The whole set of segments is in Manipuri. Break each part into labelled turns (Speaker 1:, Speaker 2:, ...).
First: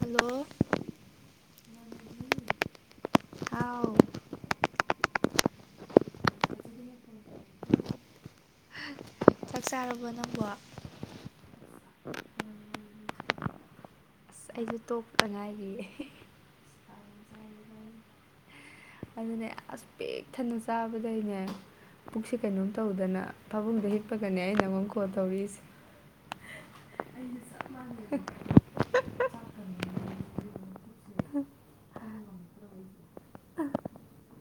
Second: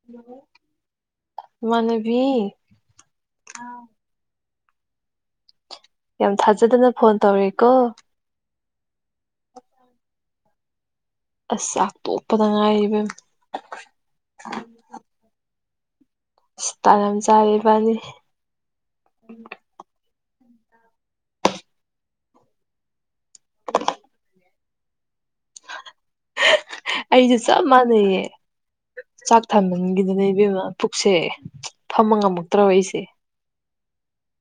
Speaker 1: ꯍꯜꯂꯣ
Speaker 2: ꯏꯃꯥꯟꯅꯥꯕꯤ
Speaker 1: ꯍꯥꯎ
Speaker 2: ꯌꯥꯝ ꯊꯥꯖꯗꯅ ꯐꯣꯟ ꯇꯧꯔꯛꯑꯦꯀꯣ
Speaker 1: ꯆꯥꯛ ꯆꯥꯔꯕꫭ ꯅꯪꯕꯣ
Speaker 2: ꯑꯁ ꯆꯥꯛ ꯇꯣꯄꯗ ꯉꯥꯏꯔꯤ ꯏꯕꯦꯝꯃꯥ
Speaker 1: ꯑꯑ ꯑꯩꯖꯨ ꯇꯣꯛꯄꯗꯥ ꯉꯥꯏꯔꯤꯌꯦ
Speaker 2: ꯏꯁ ꯇꯥꯟ ꯌꯥꯝ ꯆꯌ‌ꯦ ꯏꯕꯥꯟꯅꯤ
Speaker 1: ꯑꯗꯨꯅꯦ ꯑꯁ ꯄꯦꯛ ꯊꯟꯅ ꯆꯥꯕꯗꯩꯅꯦ ꯄꯨꯛꯁꯦ ꯀꯩꯅꯣꯝ ꯇꯧꯗꯅ ꯐꯥꯕꯨꯡꯗ ꯍꯤꯞꯄꯒꯅꯦ ꯑꯩꯅ ꯅꯥꯉꯣꯟ ꯀꯣꯜ ꯇꯧꯔꯛꯏꯁꯦ
Speaker 2: ꯑꯩꯁꯨ ꯆꯞ ꯃꯥꯟꯅꯩꯌꯦ ꯆꯥꯛ ꯊꯥꯟꯃꯟꯒꯤꯗꯅ ꯏꯕꯦꯃꯃꯥ ꯄꯨꯛꯁꯦ ꯐꯝꯕ ꯉꯝꯃꯛꯇ꯭ꯔꯕ ꯑꯩꯁꯦ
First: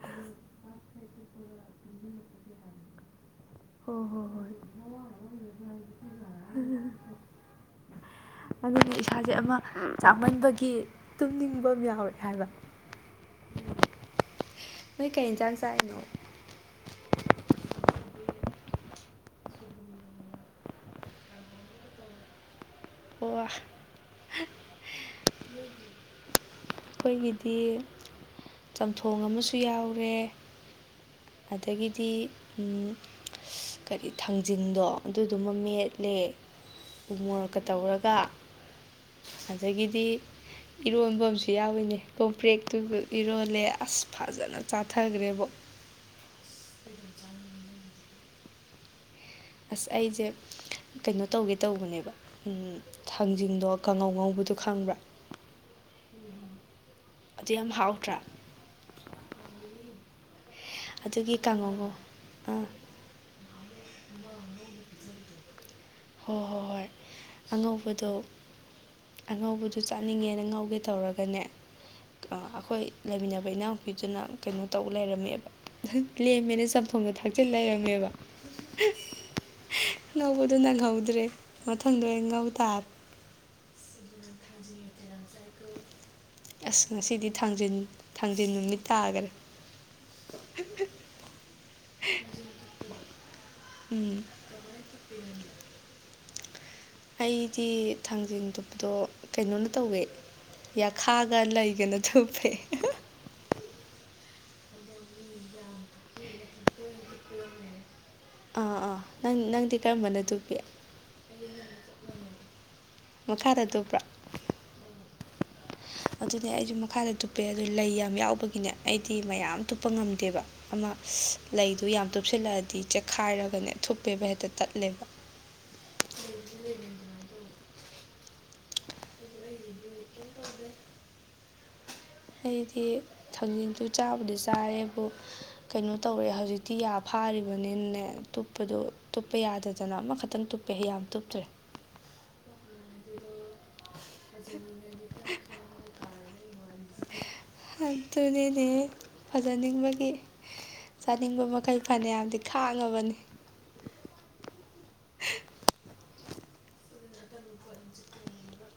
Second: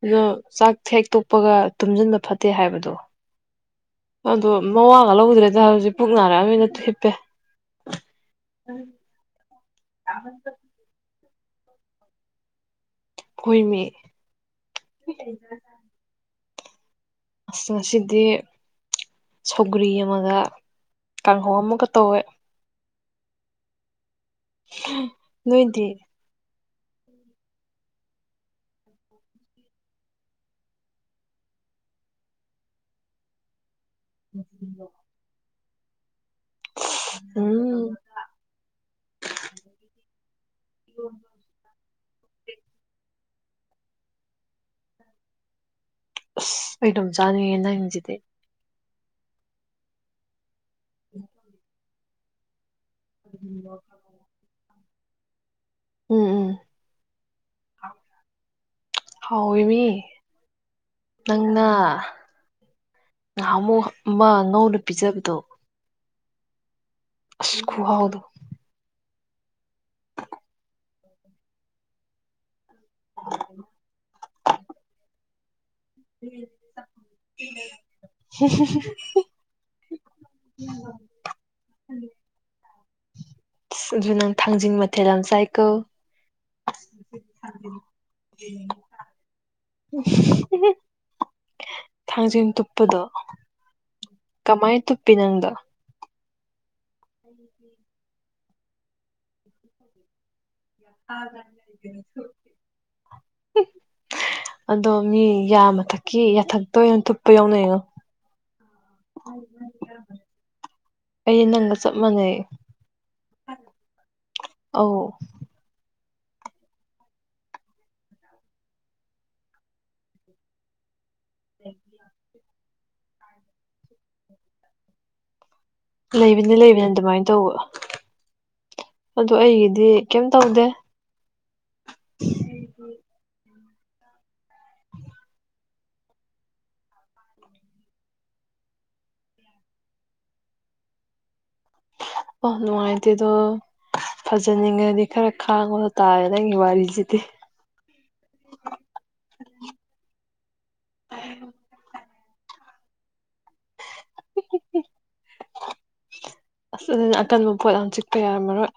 Speaker 2: ꯑꯗꯣ ꯆꯥꯛ ꯍ‌ꯦꯛ ꯊꯦꯛꯇꯣꯛꯄꯒ ꯇꯨꯝꯖꯟꯕ ꯐꯠꯇꯦ ꯍꯥꯏꯕꯗꯣ
Speaker 1: ꯍꯣ ꯍꯣ ꯍꯣꯏ
Speaker 2: ꯇꯔꯥ [unintelligible] ꯅ ꯍꯤꯞꯄꯦ
Speaker 1: ꯑꯗꯨꯅ ꯏꯁꯥꯁꯦ ꯑꯃꯥ ꯆꯥꯃꯟꯕꯒꯤ ꯇꯨꯝꯅꯤꯡꯕ ꯑꯃꯥ ꯌꯥꯎꯔꯦ ꯍꯥꯏꯕ
Speaker 2: ꯍꫭꯏꯃꯤ
Speaker 1: ꯅꯣꯏ ꯀꯩ ꯌꯦꯟꯁꯥꯡ ꯆꯥꯔꯤꯅꯣ
Speaker 2: ꯑꯁ ꯉꯁꯤꯗꯤ ꯁꯧꯒ꯭ꯔꯤ ꯑꯃꯒ ꯀꯥꯡꯍꯧ ꯑꯃꯒ ꯇꯧꯋꯦ
Speaker 1: [unintelligible]
Speaker 2: ꯅꯣꯏꯗꯤ
Speaker 1: ꯑꯩꯈꯣꯏꯒꯤꯗꯤ ꯆꯝꯊꯣꯡ ꯑꯃꯁꯨ ꯌꯥꯎꯔꯦ ꯑꯗꯥꯒꯤꯗꯤ ꯎꯝ ꯀꯔꯤ ꯊꯥꯡꯖꯤꯡꯗꯣ ꯑꯗꯨꯗꯨꯃ ꯃꯦꯠꯂꯦ ꯎꯃꯣꯔꯣꯛꯀ
Speaker 2: ꯎꯝ
Speaker 1: ꯇꯧꯔꯒ ꯑꯗꯥꯒꯤꯗꯤ ꯏꯔꯣꯟꯕ ꯨ ꯌꯥꯎꯋꯤꯅꯦ ꯀꯣꯝꯄ꯭ꯔꯦꯛꯇꯨꯒ ꯏꯔꯣꯜꯂꯦ ꯑꯁ ꯐꯖꯅ ꯆꯥꯊꯈ꯭ꯔꯦꯕꯣ
Speaker 2: ꯑꯁ ꯑꯩ ꯑꯗꯨꯝ ꯆꯥꯅꯤꯡꯉꯦ ꯅꯪꯁꯤꯗꯤ
Speaker 1: ꯑꯁ ꯑꯩꯁꯦ ꯀꯩꯅꯣ ꯇꯧꯒꯦ ꯇꯧꯕꯅꯦꯕ ꯊꯥꯡꯖꯤꯡꯗꯣ ꯀꯥꯡꯉꯧ ꯉꯧꯕꯗꯣ ꯈꯪꯕ꯭ꯔꯥ
Speaker 2: ꯎꯝ ꯎꯝ
Speaker 1: ꯑꯗꯨ ꯌꯥꯝ ꯍꯥꯎꯇ꯭ꯔꯥ
Speaker 2: ꯍꯥꯎꯋꯦꯃꯤ
Speaker 1: ꯑꯗꯨꯒꯤ
Speaker 2: ꯅꯪꯅ
Speaker 1: ꯀꯥꯡꯉꯧ ꯉꯧ ꯑꯥ
Speaker 2: ꯉꯍꯥꯟꯃꯨꯛ ꯑꯃ ꯉꯧꯔꯥ ꯄꯤꯖꯕꯗꯣ
Speaker 1: ꯍꯣꯏ ꯍꯣꯏ ꯍꯣꯏ
Speaker 2: ꯑꯁ
Speaker 1: ꯑꯉꯧꯕꯗꯣ
Speaker 2: ꯈꯨꯍꯥꯎꯗꯣ
Speaker 1: ꯑꯉꯧꯕꯗꯣ ꯆꯥꯅꯤꯡꯉꯦꯅ ꯉꯧꯒꯦ ꯇꯧꯔꯒꯅꯦ ꯑꯩꯈꯣꯏ ꯂꯩꯃꯤꯟꯅꯕ ꯏꯅꯥꯎꯄꯤꯗꯨꯅ ꯀꯩꯅꯣ ꯇꯧ ꯂꯩꯔꯝꯃꯦꯕ ꯂꯦꯝꯃꯦꯅ ꯆꯝꯊꯣꯡꯗꯣ ꯊꯥꯛꯆꯤꯜ ꯂꯩꯔꯝꯃꯦꯕ ꯉꯧꯕꯗꯨ ꯅꯪꯍꯧꯗ꯭ꯔꯦ ꯃꯊꯪꯗꯣ ꯑꯣꯢꯅ ꯉꯧ ꯇꯥꯔꯦ
Speaker 2: ꯑꯗꯨ ꯅꯪ ꯊꯥꯡꯖꯤꯡ ꯃꯊꯦꯜ ꯌꯥꯝ ꯆꯥꯏꯀꯣ
Speaker 1: ꯑꯁ ꯉꯁꯤꯗꯤ ꯊꯥꯡꯖꯤꯡ ꯊꯥꯡꯖꯤꯡ ꯅꯨꯃꯤꯠ ꯇꯥꯈꯔꯦ
Speaker 2: ꯊꯥꯡꯖꯤꯡ ꯇꯨꯞꯄꯗꯣ
Speaker 1: ꯎꯝ
Speaker 2: ꯀꯃꯥꯏꯅ ꯇꯨꯞꯄꯤ ꯅꯪꯗꯣ
Speaker 1: ꯑꯩꯗꯤ ꯊꯥꯡꯖꯤꯡ ꯇꯨꯞꯄꯗꯣ ꯀꯩꯅꯣꯅ ꯇꯧꯋꯦ ꯌꯥꯈꯥꯒ ꯂꯩꯒꯅ ꯇꯨꯞꯄꯦ
Speaker 2: ꯑꯗꯣ ꯃꯤ ꯌꯥ ꯃꯊꯛꯀꯤ ꯌꯥꯊꯛꯇ ꯑꯣꯏꯅ ꯇꯨꯞꯄ ꯌꯥꯎꯅꯩꯉꯣ
Speaker 1: ꯑꯥ ꯑꯥ ꯅꯪ ꯅꯪꯗꯤ ꯀꯔꯝꯕꯅ ꯇꯨꯞꯄꯤ
Speaker 2: ꯑꯩꯗꯤ ꯅꯪꯒ ꯆꯞ ꯃꯥꯟꯅꯩ
Speaker 1: ꯃꯈꯥꯗ ꯇꯨꯞꯄ꯭ꯔꯥ
Speaker 2: ꯑꯧ
Speaker 1: ꯑꯗꯨꯅꯦ ꯑꯩꯁꯨ ꯃꯈꯥꯗ ꯇꯨꯞꯄꯦ ꯑꯗꯨ ꯂꯩ ꯌꯥꯝ ꯌꯥꯎꯕꯒꯤꯅꯦ ꯑꯩꯗꯤ ꯃꯌꯥꯝ ꯇꯨꯞꯄ ꯉꯝꯗꯦꯕ ꯑꯃ ꯂꯩꯗꯨ ꯌꯥꯝ ꯇꯨꯞꯁꯤꯜꯂꯛꯑꯗꯤ ꯆꯦꯛꯈꯥꯏꯔꯒꯅꯦ ꯊꯨꯞꯄꯦꯕ ꯍꯦꯛꯇ ꯇꯠꯂꯦꯕ
Speaker 2: ꯂꯩꯕꯅꯤ ꯂꯩꯕꯅꯤ ꯑꯗꯨꯃꯥꯏꯅ ꯇꯧꯕ ꯑꯗꯣ ꯑꯩꯒꯤꯗꯤ ꯀꯩꯝ ꯇꯧꯗꯦ
Speaker 1: ꯑꯩꯗꯤ ꯊꯥꯡꯖꯤꯡꯗꯨ ꯆꯥꯕꯗꯤ ꯆꯥꯔꯦꯕꯨ ꯀꯩꯅꯣ ꯇꯧꯔꯦ ꯍꯧꯖꯤꯛꯇꯤ ꯌꯥ ꯐꯥꯔꯤꯕꯅꯤꯅꯅꯦ ꯇꯨꯞꯄꯗꯣ ꯇꯨꯞꯄ ꯌꯥꯗꯥꯗꯅ ꯑꯃ ꯈꯛꯇꯪ ꯇꯨꯞ ꯄꯦ ꯌꯥꯝ ꯇꯨꯞꯇ꯭ꯔꯦ
Speaker 2: ꯑꯣ ꯅꯨꯡꯉꯥꯏꯇꯦꯗꯣ ꯐꯖꯅꯤꯡꯉꯗꯤ ꯈꯔ ꯈꯥꯡꯕꯗ ꯇꯥꯔꯦ ꯅꯪꯒꯤ ꯋꯥꯔꯤꯁꯤꯗꯤ
Speaker 1: ꯑꯗꯨꯅꯤꯅꯦ ꯐꯖꯅꯤꯡꯕꯒꯤ ꯆꯥꯅꯤꯡꯕ ꯃꯈꯩ ꯐꯅꯥ ꯌꯥꯝꯗꯤ ꯈꯥꯡꯉꯥꯕꯅꯤ
Speaker 2: ꯑꯁ ꯑꯗꯨꯅ ꯑꯀꯟꯕ ꯄꯣꯠ ꯌꯥꯝ ꯆꯤꯛꯄ ꯌꯥꯔꯝꯃꯔꯣꯏ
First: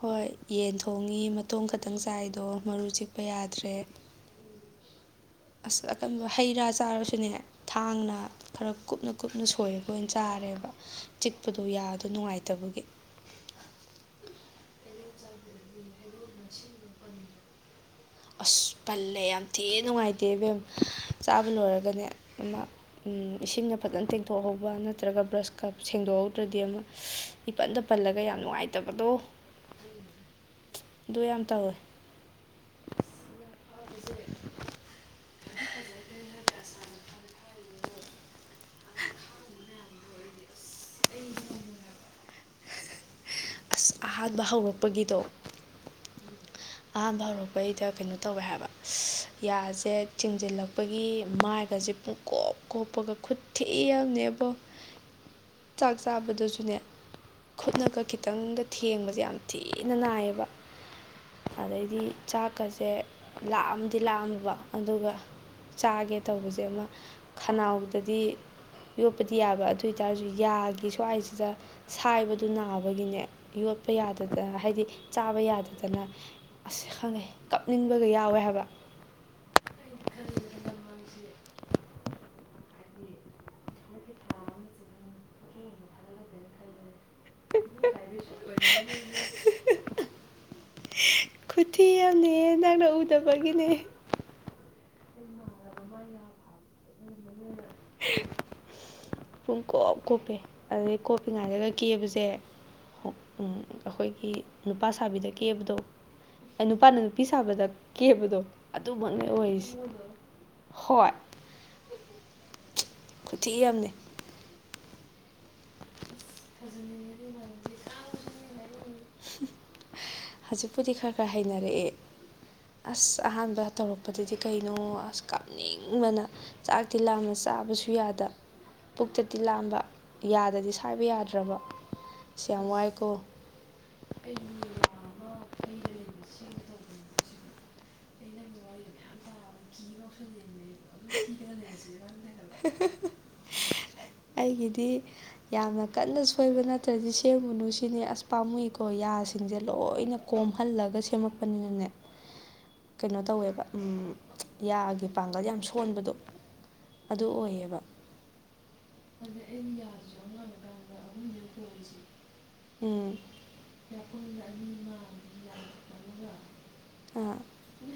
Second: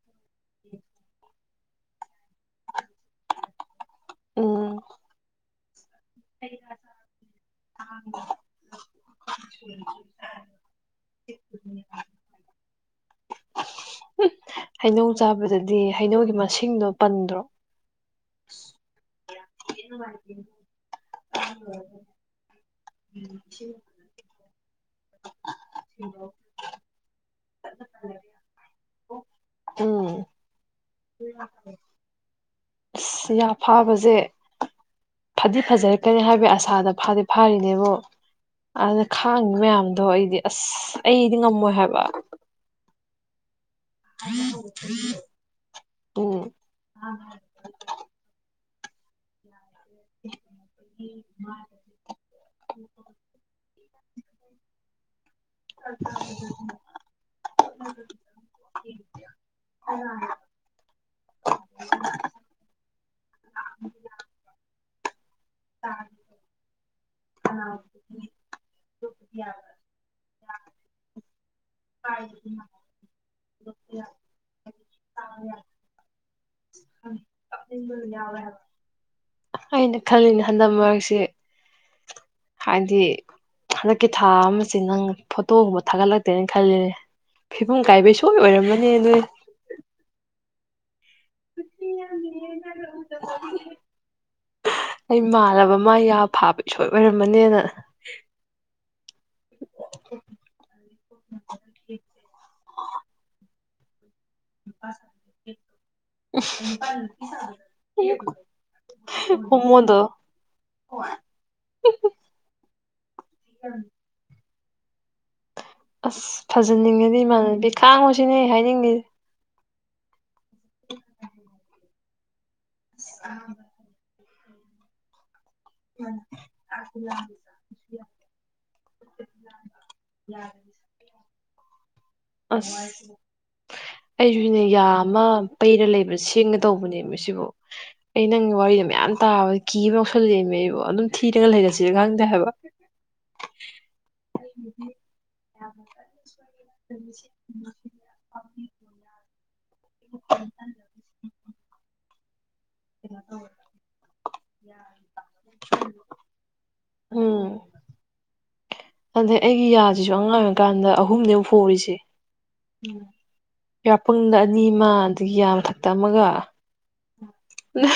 Speaker 1: ꯍꯣꯏ ꯌꯦꯟ ꯊꯣꯡꯉꯤ ꯃꯇꯣꯡ ꯈꯛꯇꯪ ꯆꯥꯏꯗꯣ ꯃꯔꯨ ꯆꯤꯛꯄ ꯌꯥꯗ꯭ꯔꯦ
Speaker 2: ꯎꯝ
Speaker 1: ꯑꯁ ꯑꯀꯟꯕ ꯍꯩ ꯔꯥ ꯆꯥꯔꯁꯨꯅꯦ ꯊꯥꯡꯅ ꯈꯔ ꯀꯨꯞꯅ ꯀꯨꯞꯅ ꯁꯣꯏꯔꯒ ꯑꯣꯏꯅ ꯆꯥꯔꯦꯕ ꯆꯤꯛꯄꯗꯣ ꯌꯥꯗꯣ ꯅꯨꯡꯉꯥꯏꯇꯕꯒꯤ
Speaker 2: ꯍꯩꯅꯧ ꯆꯥꯕꯗꯗꯤ ꯍꯩꯅꯧꯒꯤ ꯃꯁꯤꯡꯗꯣ ꯄꯟꯗ꯭ꯔꯣ
Speaker 1: ꯑꯁ ꯄꯜꯂꯦ ꯌꯥꯝ ꯊꯤꯅ ꯅꯨꯡꯉꯥꯏꯇꯦ ꯏꯕꯦꯝꯃ ꯆꯥꯕ ꯂꯣꯏꯔꯒꯅꯦ ꯑꯃ ꯏꯁꯤꯡꯅ ꯐꯖꯅ ꯇꯦꯡꯊꯣꯛꯍꯧꯕ ꯅꯠꯇ꯭ꯔꯥꯒ ꯕ꯭ꯔꯁꯀ ꯁꯦꯡꯗꯣꯛꯍꯧꯗ꯭ꯔꯗꯤ ꯑꯃ ꯏꯄꯟꯗ ꯄꯜꯂꯒ ꯌꯥꯝ ꯅꯨꯡꯉꯥꯏꯇꯕꯗꯣ
Speaker 2: ꯎꯝ
Speaker 1: ꯑꯗꯨ ꯌꯥꯝ ꯇꯧꯋꯦ
Speaker 2: ꯑꯁ ꯌꯥ ꯐꯥꯕꯁꯦ ꯐꯗꯤ ꯐꯖꯔꯛꯀꯅꯤ ꯍꯥꯏꯕꯒꯤ ꯑꯁꯥꯗ ꯐꯥꯗꯤ ꯐꯥꯔꯤꯅꯦꯕꯨ ꯑꯗꯨꯗ ꯈꯥꯡꯉꯤ ꯃꯌꯥꯝꯗꯣ ꯑꯩꯗꯤ ꯑꯁ ꯑꯩꯗꯤ ꯉꯝꯃꯣꯏ ꯍꯥꯏꯕ
Speaker 1: ꯑꯁ ꯑꯍꯥꯟꯕ ꯍꯧꯔꯛꯄꯒꯤꯗꯣ
Speaker 2: ꯎꯝ
Speaker 1: ꯑꯍꯥꯟꯕ ꯍꯧꯔꯛꯄꯩꯗ ꯀꯩꯅꯣ ꯇꯧꯋꯦ ꯍꯥꯏꯕ ꯑꯁ ꯌꯥꯁꯦ ꯆꯤꯡꯁꯤꯜꯂꯛꯄꯒꯤ ꯃꯥꯏꯒꯁꯦ ꯄꯨꯡ ꯀꯣꯞ ꯀꯣꯞꯄꯒ ꯈꯨꯠꯊꯤ ꯑꯃꯅꯦꯕꯣ ꯆꯥꯛ ꯆꯥꯕꯗꯨꯁꯨꯅꯦ ꯈꯨꯠꯅꯒ ꯈꯤꯇꯪꯒ ꯊꯦꯡꯕꯁꯦ ꯌꯥꯝ ꯊꯤꯅ ꯅꯥꯏꯌꯦꯕ ꯑꯗꯩꯗꯤ ꯆꯥꯛꯀꯁꯦ ꯂꯥꯝꯗꯤ ꯂꯥꯝꯃꯦꯕ ꯑꯗꯨꯒ ꯆꯥꯒꯦ ꯇꯧꯕꯁꯦ ꯑꯃ ꯈꯅꯥꯎꯗꯗꯤ ꯌꯣꯠꯄꯗꯤ ꯌꯥꯕ ꯑꯗꯨꯏꯇꯥꯔꯁꯨ ꯌꯥꯒꯤ ꯁ꯭ꯋꯥꯏꯁꯤꯗ ꯁꯥꯏꯕꯗꯨ ꯅꯥꯕꯒꯤꯅꯦ ꯌꯣꯠꯄ ꯌꯥꯗꯗꯅ ꯍꯥꯏꯗꯤ ꯆꯥꯕ ꯌꯥꯗꯗꯅ ꯑꯁ ꯈꯪꯉꯦ ꯀꯞꯅꯤꯡꯕꯒ ꯌꯥꯎꯋꯦ ꯍꯥꯏꯕ
Speaker 2: ꯑꯩꯅ ꯈꯜꯂꯤꯅꯦ ꯍꯟꯗꯛ ꯃꯔꯛꯁ‌ꯦ ꯍꯥꯏꯗꯤ ꯍꯟꯗꯛꯀꯤ ꯊꯥ ꯑꯃꯁꯤ ꯅꯪ ꯐꯣꯇꯣꯒꯨꯝꯕ ꯊꯥꯒꯠꯂꯛꯇꯦꯅ ꯈꯜꯂꯤꯅꯦ ꯐꯤꯚꯝ ꯀꯥꯏꯕꯩ ꯁ‌ꯣꯏ ꯑꯣꯏꯔꯝꯃꯅꯤ ꯅꯪ
Speaker 1: ꯈꯨꯊꯤ ꯑꯝꯅꯦꯍ‌ꯦ ꯅꯪꯅ ꯎꯗꯕꯒꯤꯅꯦ
Speaker 2: ꯑꯩ ꯃꯥꯜꯂꯕ ꯃꯥ ꯌꯥ ꯐꯥꯕ ꯁꯣꯏ ꯑꯣꯏꯔꯝꯃꯅꯦꯅ
Speaker 1: ꯄꯨꯡꯀꯣꯞ ꯀꯣꯞꯄꯦ ꯑꯗꯩ ꯀꯣꯞꯄꯤ ꯉꯥꯏꯗꯒ ꯀꯦꯕꯁꯦ ꯑ ꯎꯝ ꯑꯩꯈꯣꯏꯒꯤ ꯅꯨꯄꯥ ꯁꯥꯕꯤꯗ ꯀꯦꯕꯗꯣ ꯑ ꯅꯨꯄꯥꯅ ꯅꯨꯄꯤ ꯁꯥꯕꯗ ꯀꯦꯕꯗꯣ ꯑꯗꯨꯃꯛꯅꯦ ꯑꯣꯏꯔꯤꯁꯦ
Speaker 2: ꯍꯣꯃꯣꯟꯗꯣ
Speaker 1: ꯍꯣꯏ ꯈꯨꯊꯤ ꯑꯝꯅ‌ꯦ
Speaker 2: ꯑꯁ ꯐꯖꯅꯤꯡꯉꯗꯤ ꯏꯃꯥꯟꯅꯗꯤ ꯈꯥꯡꯉꯨꯁꯤꯅꯦ ꯑꯩꯅ ꯍꯥꯏꯅꯤꯡꯉꯤꯁ‌ꯦ
Speaker 1: ꯍꯧꯖꯤꯛꯄꯨꯗꯤ ꯈꯔ ꯈꯔ ꯍꯩꯅꯔꯛꯑꯦ ꯑꯁ ꯑꯍꯥꯟꯕ ꯇꯧꯔꯛꯄꯗꯨꯗꯤ ꯀꯩꯅꯣ ꯑꯁ ꯀꯞ ꯅꯤꯡꯕꯅ ꯆꯥꯛꯇꯤ ꯂꯥꯝꯕ ꯆꯥꯕꯁꯨ ꯌꯥꯗ ꯄꯨꯛꯇꯗꯤ ꯂꯥꯝꯕ ꯌꯥꯗꯗꯤ ꯁꯥꯏꯕ ꯌꯥꯗ꯭ꯔꯥꯕ
Speaker 2: ꯑꯁ ꯑꯩꯁꯨꯅꯦ ꯌꯥ ꯑꯃ ꯄꯩꯔ ꯂꯩꯕ ꯁꯦꯝꯒ‌ꯦ ꯇꯧꯕꯅꯦ ꯃꯁꯤꯕꯨ ꯑꯩ ꯅꯪꯒꯤ ꯋꯥꯔꯤꯗ ꯃꯌꯥꯝ ꯇꯥꯕ ꯀꯤꯕ ꯌꯥꯎꯁꯜꯂꯛꯑꯦꯃ‌ꯦ ꯑꯩꯕꯣ ꯑꯗꯨꯝ ꯊꯤꯔꯒ ꯂꯩꯔꯁꯤꯔꯥ ꯈꯪꯗꯦ ꯍꯥꯏꯕ
Speaker 1: ꯑꯩꯒꯤꯗꯤ ꯌꯥꯝꯅ ꯀꯟꯅ ꯁꯣꯏꯕ ꯅꯠꯇ꯭ꯔꯗꯤ ꯁꯦꯝꯒꯨꯅꯨ ꯁꯤꯅꯦ ꯑꯁ ꯄꯥꯝꯃꯨꯏ ꯀꯣ ꯌꯥꯁꯤꯡꯁꯦ ꯂꯣꯏꯅ ꯀꯣꯝꯍꯜꯂꯒ ꯁꯦꯝꯃꯛꯄꯅꯤꯅꯅꯦ ꯀꯩꯅꯣ ꯇꯧꯋꯦꯕ ꯎꯝ ꯌꯥꯒꯤ ꯄꯥꯡꯒꯜ ꯌꯥꯝ ꯁꯣꯟꯕꯗꯣ ꯑꯗꯨ ꯑꯣꯏꯌꯦꯕ
Speaker 2: ꯑꯗ‌ꯣ ꯑꯩꯒꯤ ꯌꯥꯁꯤꯁꯨ ꯑꯉꯥꯡ ꯑꯣꯏꯔꯤꯀꯥꯟꯗ ꯑꯍꯨꯝꯅꯤ ꯑꯃꯨꯛ ꯍ‌ꯣꯔꯤꯁꯦ
Speaker 1: ꯎꯝ
Speaker 2: ꯌꯥꯄꯪꯊ ꯑꯅꯤꯃ ꯑꯗꯒꯤ ꯌꯥ ꯃꯊꯛꯇ ꯑꯃꯒ
Speaker 1: ꯑꯥ
Speaker 2: ꯅꯪ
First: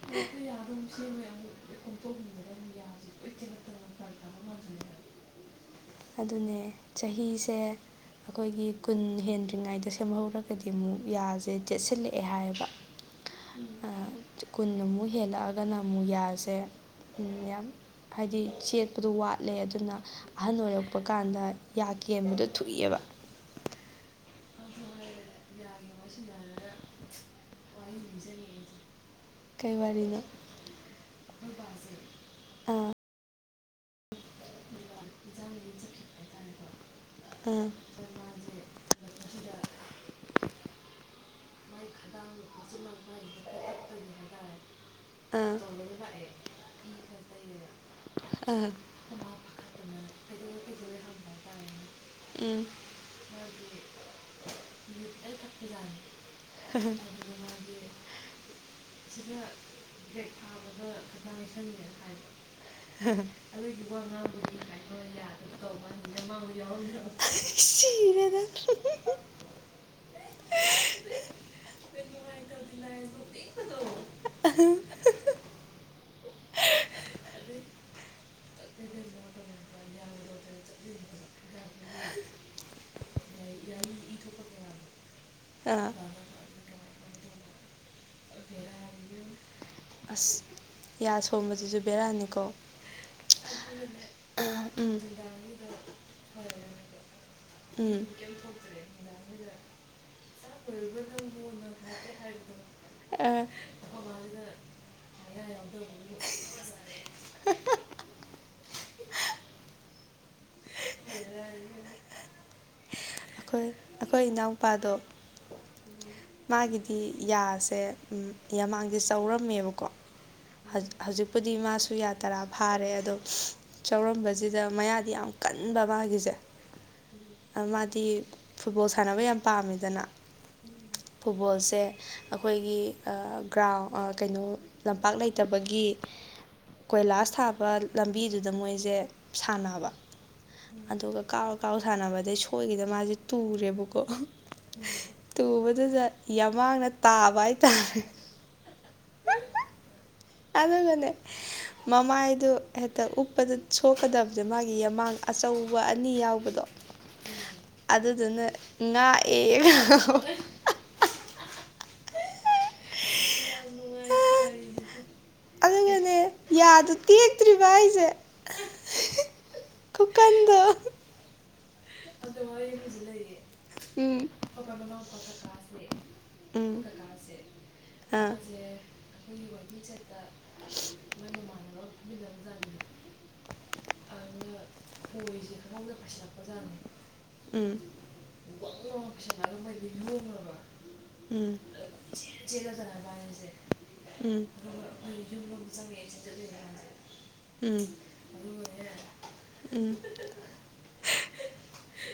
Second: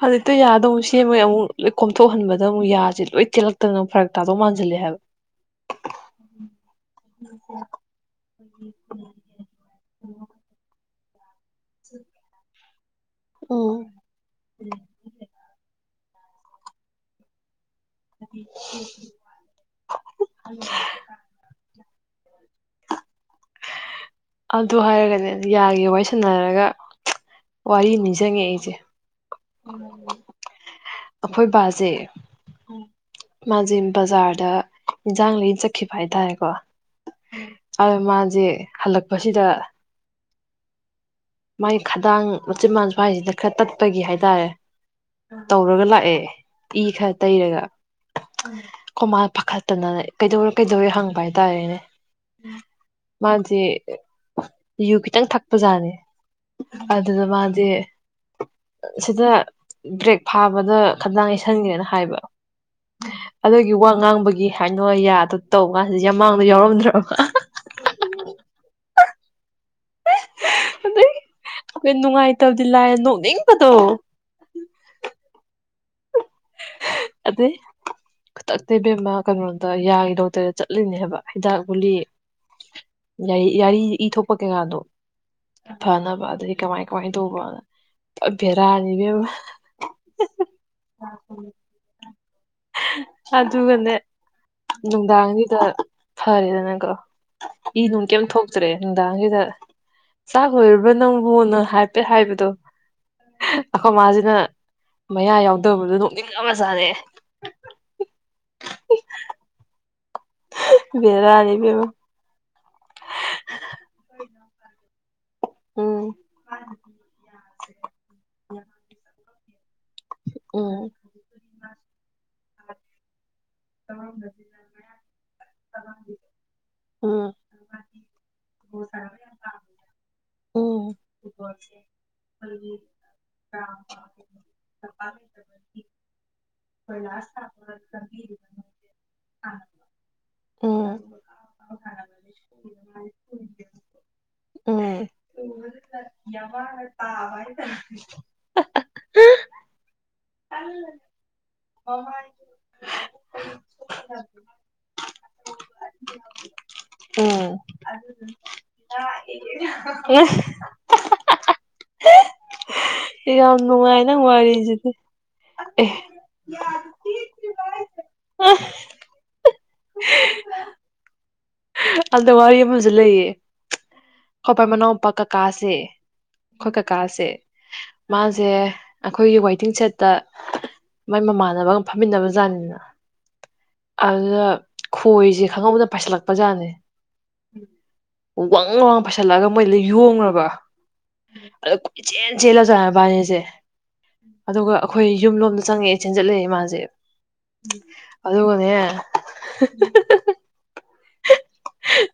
Speaker 2: ꯍꯧꯖꯤꯛꯇꯣ ꯌꯥꯗ ꯑꯃꯨꯛ ꯁꯦꯝꯕꯩ ꯑꯃꯨꯛ ꯂ‌ꯣꯏ ꯀꯣꯝꯊꯣꯛꯍꯟꯕꯗ ꯑꯃꯨꯛ ꯌꯥꯁꯦ ꯂꯣꯏ ꯇ‌ꯦꯛꯂꯛꯇꯅ ꯐꯔꯛ ꯇꯥꯖꯧ ꯃꯥꯟꯖꯤꯜꯂꯦ ꯍꯥꯏꯕ
Speaker 1: ꯑꯗꯨꯅꯦ ꯆꯍꯤꯁꯦ ꯑꯩꯈꯣꯏꯒꯤ ꯀꯨꯟ ꯍꯦꯟꯗ꯭ꯔꯤꯉꯩꯗ ꯁꯦꯝꯍꯧꯔꯒꯗꯤ ꯑꯃꯨꯛ ꯌꯥꯖꯦ ꯆꯦꯠꯁꯤꯜꯂꯛꯑꯦ ꯍꯥꯏꯕ
Speaker 2: ꯎꯝ
Speaker 1: ꯀꯨꯟꯃꯨꯛ ꯍꯦꯜꯂꯛꯑꯒꯅ ꯑꯃꯨꯛ ꯌꯥꯁꯦ ꯌꯥꯝ ꯍꯥꯏꯗꯤ ꯆꯦꯠꯄꯗꯣ ꯋꯥꯠꯂꯦ ꯑꯗꯨꯅ ꯑꯍꯟ ꯑꯣꯏꯔ ꯀꯥꯟꯗ ꯌꯥꯀꯦꯟꯕꯗꯣ ꯊꯣꯏ ꯑꯦꯕ
Speaker 2: ꯑꯗꯨ ꯍꯥꯏꯔꯒꯅꯦ ꯌꯥꯒꯤ ꯋꯥꯔꯤ ꯁꯅꯔꯒ ꯋꯥꯔꯤ ꯑꯃ ꯅꯤꯡꯖꯤꯡ ꯉꯥꯛꯑꯦ ꯑꯩꯁꯦ
Speaker 1: ꯀꯩ ꯋꯥꯔꯤꯅꯣ
Speaker 2: ꯑꯩꯈꯣꯏ ꯕꯥꯖꯦ
Speaker 1: ꯑꯥ
Speaker 2: ꯃꯥꯁ ꯕꯖꯥꯔꯗ ꯏꯟꯖꯡ ꯂꯩ ꯆꯠꯈꯤꯕ ꯍꯥꯏꯇꯥꯔꯦꯀꯣ
Speaker 1: ꯎꯝ
Speaker 2: ꯑ ꯃꯥꯖꯦ ꯍꯜꯂꯛꯄꯁꯤꯗ ꯃꯥꯏ ꯈꯗꯥꯡ ꯃꯆꯤꯟ ꯕꯟ ꯁ꯭ꯋꯥꯏꯁꯤꯗ ꯈꯔ ꯇꯠꯄꯒꯤ ꯍꯥꯏꯇꯥꯔꯦ
Speaker 1: ꯑꯥ
Speaker 2: ꯇꯧꯔꯒ ꯂꯥꯛꯑꯦ ꯏ ꯈꯔ ꯇꯩꯔꯒ
Speaker 1: ꯑꯥ
Speaker 2: ꯈꯣꯏꯃꯥ ꯄꯥꯈꯠꯇꯅꯅꯦ ꯀꯩꯗꯧꯔꯦ ꯀꯩꯗꯧꯔꯦ ꯍꯪꯕ ꯍꯥꯏꯇꯥꯔꯦꯅꯦ
Speaker 1: ꯎꯝ
Speaker 2: ꯃꯥꯖꯦ ꯌꯨ ꯈꯤꯇꯪ ꯊꯛꯄꯖꯥꯠꯅꯤ ꯑꯗꯨꯗ ꯃꯥꯗꯤ ꯁꯤꯗ ꯕ꯭ꯔꯦꯛ ꯐꯥꯕꯗ ꯈꯥꯗꯥꯡ ꯌꯩꯁꯟꯒꯦꯅ ꯍꯥꯏꯕ ꯑꯗꯨꯒꯤ ꯋꯥ ꯉꯥꯡꯕꯒꯤ ꯍꯥꯏꯅꯣ ꯌꯥꯗꯣ ꯇꯧꯕ ꯀꯥꯟꯁꯤꯗ ꯌꯥꯃꯥꯡꯗꯣ ꯌꯥꯎꯔꯝꯗ꯭ꯔꯕ
Speaker 1: [unintelligible] ꯁꯤꯔꯦꯗ
Speaker 2: ꯑꯗꯩ ꯅꯨꯡꯉꯥꯏ ꯇꯕꯗꯤ ꯂꯥꯏꯔꯥ ꯅꯣꯛꯅꯤꯡꯕꯗꯣ ꯑꯗꯩ ꯈꯨꯗꯥꯛꯇ ꯕꯦꯝꯃꯥ ꯀꯩꯅꯣꯗ ꯌꯥꯒꯤ ꯗꯣꯛꯇꯔꯗ ꯆꯠꯂꯤꯅꯦꯕ ꯍꯤꯗꯥꯛ ꯒꯨꯂꯤ ꯌꯥꯔꯤ ꯌꯥꯔꯤ ꯏ ꯊꯣꯛꯄ ꯀꯩꯀꯥꯗꯣ
Speaker 1: ꯑꯥ
Speaker 2: ꯐꯅꯕ ꯑꯗꯩꯒꯤ ꯀꯃꯥꯏ ꯀꯃꯥꯏꯅ ꯇꯧꯕꯅ ꯄꯥ ꯕꯦꯔꯥꯅꯤ ꯕꯦꯝꯃꯥ
Speaker 1: ꯑꯁ ꯌꯥ ꯁꯣꯟꯕꯁꯤꯁꯨ ꯕꯦꯔꯥꯅꯤꯀꯣ
Speaker 2: ꯑꯗꯨꯒꯅꯦ
Speaker 1: ꯎꯝ
Speaker 2: ꯅꯨꯡꯗꯥꯡꯖꯤꯗ ꯐꯔꯦꯗꯅꯀꯣ ꯏ
Speaker 1: ꯎꯝ
Speaker 2: ꯅꯨꯡ ꯀꯩꯝ ꯊꯣꯛꯇ꯭ꯔꯦ ꯅꯨꯡꯗꯥꯡꯖꯤꯗ ꯆꯥꯛ ꯂꯣꯏꯔꯕ꯭ꯔꯥ ꯅꯪꯕꯣꯅ ꯍꯥꯏꯐꯦꯠ ꯍꯥꯏꯕꯗꯣ
Speaker 1: ꯑ,
Speaker 2: ꯑꯩꯈꯣꯏ ꯃꯥꯁꯤꯅ ꯃꯌꯥ ꯌꯥꯎꯗꯕꯗꯣ ꯅꯣꯛꯅꯤꯡ ꯉꯕꯥ ꯖꯠꯅꯤ ꯕꯦꯔꯥ ꯅꯤ ꯕꯦꯝꯃ
Speaker 1: ꯑꯩꯈꯣꯏ ꯑꯩꯈꯣꯏ ꯏꯅꯥꯎꯄꯥꯗꯣ
Speaker 2: ꯎꯝ
Speaker 1: ꯃꯥꯒꯤꯗꯤ ꯌꯥꯁꯦ ꯌꯥꯝꯃꯥꯡꯁꯦ ꯆꯥꯎꯧꯔꯝꯃꯦꯕꯀꯣ
Speaker 2: ꯎꯝ
Speaker 1: ꯍꯧꯖꯤꯛꯄꯨꯗꯤ ꯃꯥꯁꯨ ꯌꯥ ꯇꯔꯥ ꯐꯥꯔꯦ ꯑꯗꯣ ꯆꯧꯔꯝꯕꯁꯤꯗ ꯃꯌꯥꯗꯤ ꯌꯥꯝ ꯀꯟꯕ ꯃꯥꯒꯤꯁꯦ
Speaker 2: ꯎꯝ
Speaker 1: ꯃꯥꯗꯤ ꯐꯨꯠꯕꯣꯜ ꯁꯥꯟꯅꯕ ꯌꯥꯝ ꯄꯥꯝꯃꯤꯗꯅ
Speaker 2: ꯎꯝ
Speaker 1: ꯁꯦ ꯑꯩꯈꯣꯏꯒꯤ ꯑꯥ ꯒ꯭ꯔꯥꯎꯟ ꯑꯥ ꯀꯩꯅꯣ ꯂꯝꯄꯥꯛ ꯂꯩꯇꯕꯒꯤ ꯀꯣꯏꯂꯥꯁ ꯊꯥꯕ ꯂꯝꯕꯤꯗꯨ ꯑꯗꯨꯗ ꯃꯣꯏꯁꯦ ꯁꯥꯟꯅꯕ
Speaker 2: ꯎꯝ
Speaker 1: ꯑꯗꯨꯒ ꯀꯥꯎꯔ ꯀꯥꯎ ꯁꯥꯟꯅꯕꯗꯩ ꯁꯣꯏꯈꯤꯗ ꯃꯥꯁꯦ ꯇꯨꯔꯦꯕꯀꯣ
Speaker 2: ꯎꯝ
Speaker 1: ꯇꯨꯕꯗꯨꯗ ꯌꯥ ꯃꯥꯡꯅ ꯇꯥꯕ ꯍꯥꯏꯇꯥꯔꯦ ꯑꯗꯨꯒꯅꯦ ꯃꯃꯥꯏꯗꯣ ꯍꯦꯛꯇ ꯎꯞꯄꯗ ꯁꯣꯛꯀꯗꯕꯗ ꯃꯥꯒꯤ ꯌꯃꯥꯡ ꯑꯆꯧꯕ ꯑꯅꯤ ꯌꯥꯎꯕꯗꯣ
Speaker 2: ꯎꯝ
Speaker 1: ꯑꯗꯨꯗꯨꯅ ꯉꯥꯛꯑꯦꯒ
Speaker 2: ꯑꯦ ꯌꯥꯝ ꯅꯨꯡꯉꯥꯏ ꯅꯪ ꯋꯥꯔꯤꯁꯤꯗꯤ ꯑꯦ
Speaker 1: ꯑꯗꯨꯒꯅꯦ ꯌꯥꯗꯨ ꯇꯦꯛꯇ꯭ꯔꯤꯕ ꯍꯥꯏꯁꯦ ꯈꯨꯀꯟꯗꯣ
Speaker 2: ꯑꯗ ꯋꯥꯔꯤ ꯑꯃꯁꯨ ꯂꯩꯌꯦ ꯑꯩꯈꯣꯏ ꯃꯅꯥꯎꯄꯥ ꯀꯀꯥꯁꯦ
Speaker 1: ꯎꯝ
Speaker 2: ꯑꯩꯈꯣꯏ
Speaker 1: ꯎꯝ
Speaker 2: ꯀꯀꯥꯁꯦ
Speaker 1: ꯑꯥ
Speaker 2: ꯃꯥꯁꯦ ꯑꯩꯈꯣꯏꯒꯤ ꯋꯥꯏꯇꯤꯡ ꯁꯦꯠꯇ ꯃꯥꯏ ꯃꯃꯥꯟꯅꯕꯒ ꯐꯝꯃꯤꯟꯅꯕꯖꯥꯠꯅꯤꯅ ꯑꯗꯨꯗ ꯈꯣꯏꯁꯦ ꯈꯪꯍꯧꯗꯅ ꯄꯥꯏꯁꯤꯜꯂꯛꯄꯖꯥꯠꯅꯦ
Speaker 1: ꯎꯝ
Speaker 2: ꯋꯡ ꯂꯥꯎꯅ ꯄꯥꯏꯁꯜꯂꯛꯑꯒ ꯃꯣꯏꯗ ꯌꯣꯝꯈꯔꯕ
Speaker 1: ꯎꯝ
Speaker 2: ꯃꯕꯥꯅꯤꯁꯦ ꯑꯗꯨꯒ ꯑꯩꯈꯣꯏ ꯌꯨꯝ ꯂꯣꯝꯗ ꯆꯪꯉꯛꯑꯦ ꯆꯦꯟꯖꯠꯂꯛꯑꯦ ꯃꯥꯥꯁꯦ
Speaker 1: ꯎꯝ
Speaker 2: ꯑꯗꯨꯒꯅꯦ
Speaker 1: ꯎꯝ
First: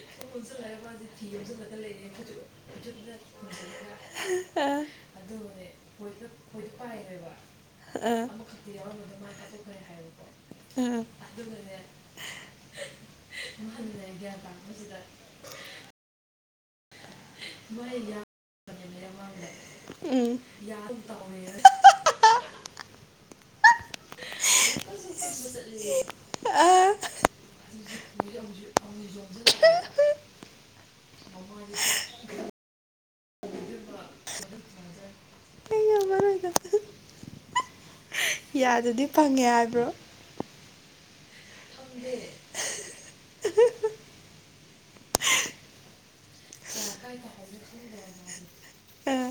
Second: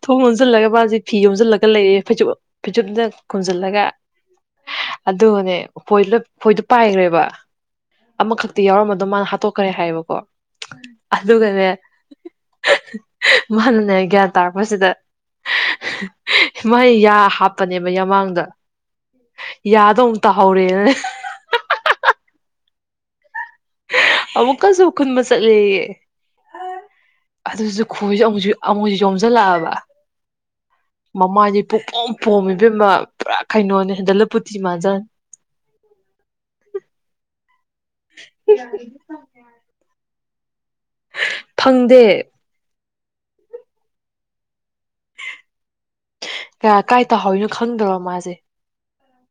Speaker 2: ꯊꯣꯡ ꯂꯣꯟꯁꯤꯜꯂꯒ ꯃꯥꯁꯦ ꯐꯤ ꯌꯣꯝꯁꯤꯜꯂꯒ ꯂꯩꯌꯦ ꯐꯩꯖꯨꯞ ꯐꯩꯖꯨꯞꯅ ꯈꯨꯝꯖꯤꯜꯂꯒ ꯑꯗꯨꯅꯦ ꯈꯣꯏ ꯈꯣꯏꯗꯣ ꯄꯥꯏꯈ꯭ꯔꯦꯕ ꯑꯃꯈꯛꯇꯤ ꯌꯥꯎꯔꯝꯕꯗꯣ ꯃꯥꯅ ꯍꯥꯠꯇꯣꯛꯈ꯭ꯔꯦ ꯍꯥꯏꯌꯦꯕꯀꯣ
Speaker 1: ꯎꯝ
Speaker 2: ꯑꯗꯨꯒꯅꯦ ꯃꯥꯅꯅꯦ ꯒ꯭ꯌꯥꯟ ꯇꯥꯔꯛꯄꯁꯤꯗ ꯃꯥꯏ ꯌꯥ ꯍꯥꯞꯄꯅꯦꯕ ꯌꯥꯃꯥꯡꯗ ꯌꯥꯗꯣ ꯑꯃꯨꯛ
Speaker 1: ꯎꯝ
Speaker 2: ꯇꯥꯍꯧꯔꯦꯅꯅꯦ ꯑꯃꯨꯛꯀꯁꯨ ꯈꯨꯟꯕ ꯆꯠꯂꯦꯌꯦ
Speaker 1: ꯑꯥ
Speaker 2: ꯑꯗꯨꯁꯨ ꯈꯣꯏꯁꯨ ꯑꯃꯨꯛ ꯑꯃꯨꯛꯁꯨ ꯌꯣꯝꯁꯤꯜꯂꯛꯑꯕ ꯃꯃꯥꯏꯁꯦ ꯄꯨꯛ ꯄꯣꯝ ꯄꯣꯝꯃꯤ ꯏꯕꯦꯝꯃ ꯄꯨꯔꯥ ꯀꯩꯅꯣꯅꯦ ꯗꯕꯜꯂꯨꯇꯤ ꯃꯥꯟꯖꯥꯅꯤ
Speaker 1: ꯑꯩꯩ ꯉꯝꯃꯔꯣꯏꯗ ꯌꯥꯗꯨꯗꯤ ꯐꯪꯉꯦ ꯍꯥꯏꯕ꯭ꯔꯣ
Speaker 2: ꯐꯪꯗꯦ
Speaker 1: [unintelligible]
Speaker 2: ꯀꯌꯥ ꯀꯥꯏ ꯇꯥꯍꯧꯔꯤꯅꯣ ꯈꯪꯗ꯭ꯔꯕ ꯃꯥꯁꯦ
Speaker 1: [unintelligible] ꯑꯥ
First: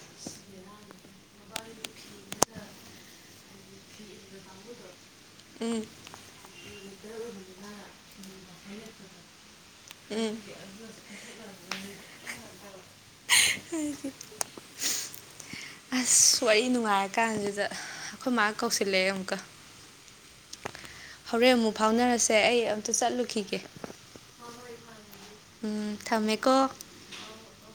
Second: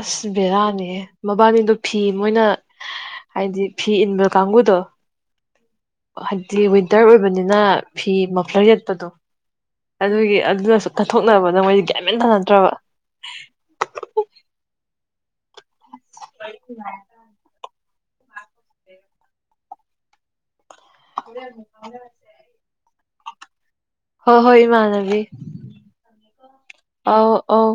Speaker 2: ꯑꯁ ꯕꯦꯔꯥꯅꯦꯍꯦ ꯃꯕꯥꯅꯤꯗꯣ ꯐꯤ ꯃꯣꯏꯅ ꯍꯥꯏꯗꯤ ꯐꯤ ꯏꯟꯕ ꯀꯥꯡꯕꯨꯗꯣ
Speaker 1: ꯎꯝ
Speaker 2: ꯍꯥꯏꯕꯗꯤ ꯋꯤꯟꯇꯔ ꯑꯣꯏꯕꯅꯤꯅ ꯐꯤ ꯃꯐꯂꯔ ꯌꯦꯠꯄꯗꯣ
Speaker 1: ꯎꯝ
Speaker 2: ꯑꯗꯨꯒꯤ ꯑꯗꯨꯗꯁꯨ ꯀꯟꯊꯣꯛꯅꯕꯗ ꯃꯣꯏꯗꯤ ꯒ꯭ꯌꯥꯟ ꯃꯦꯟ ꯇꯥꯅꯗ꯭ꯔꯕ
Speaker 1: ꯑꯩꯗꯤ ꯑꯁ ꯋꯥꯔꯤ ꯅꯨꯡꯉꯥꯏꯔꯀꯥꯟꯁꯤꯗ ꯑꯩꯈꯣꯏ ꯃꯥ ꯀꯧꯁꯤꯜꯂꯛꯑꯦ ꯑꯃꯨꯛꯀ ꯍꯣꯔꯦꯟ ꯑꯃꯨꯛ ꯐꯥꯎꯅꯔꯁꯦ ꯑꯩ ꯑꯝꯇ ꯆꯠꯂꯨꯈꯤꯒꯦ
Speaker 2: ꯍꯣꯏ ꯍꯣꯏ ꯏꯃꯥꯟꯅꯕꯤ
Speaker 1: ꯎꯝ ꯊꯝꯃꯦꯀꯣ
Speaker 2: ꯑꯧ ꯑꯧ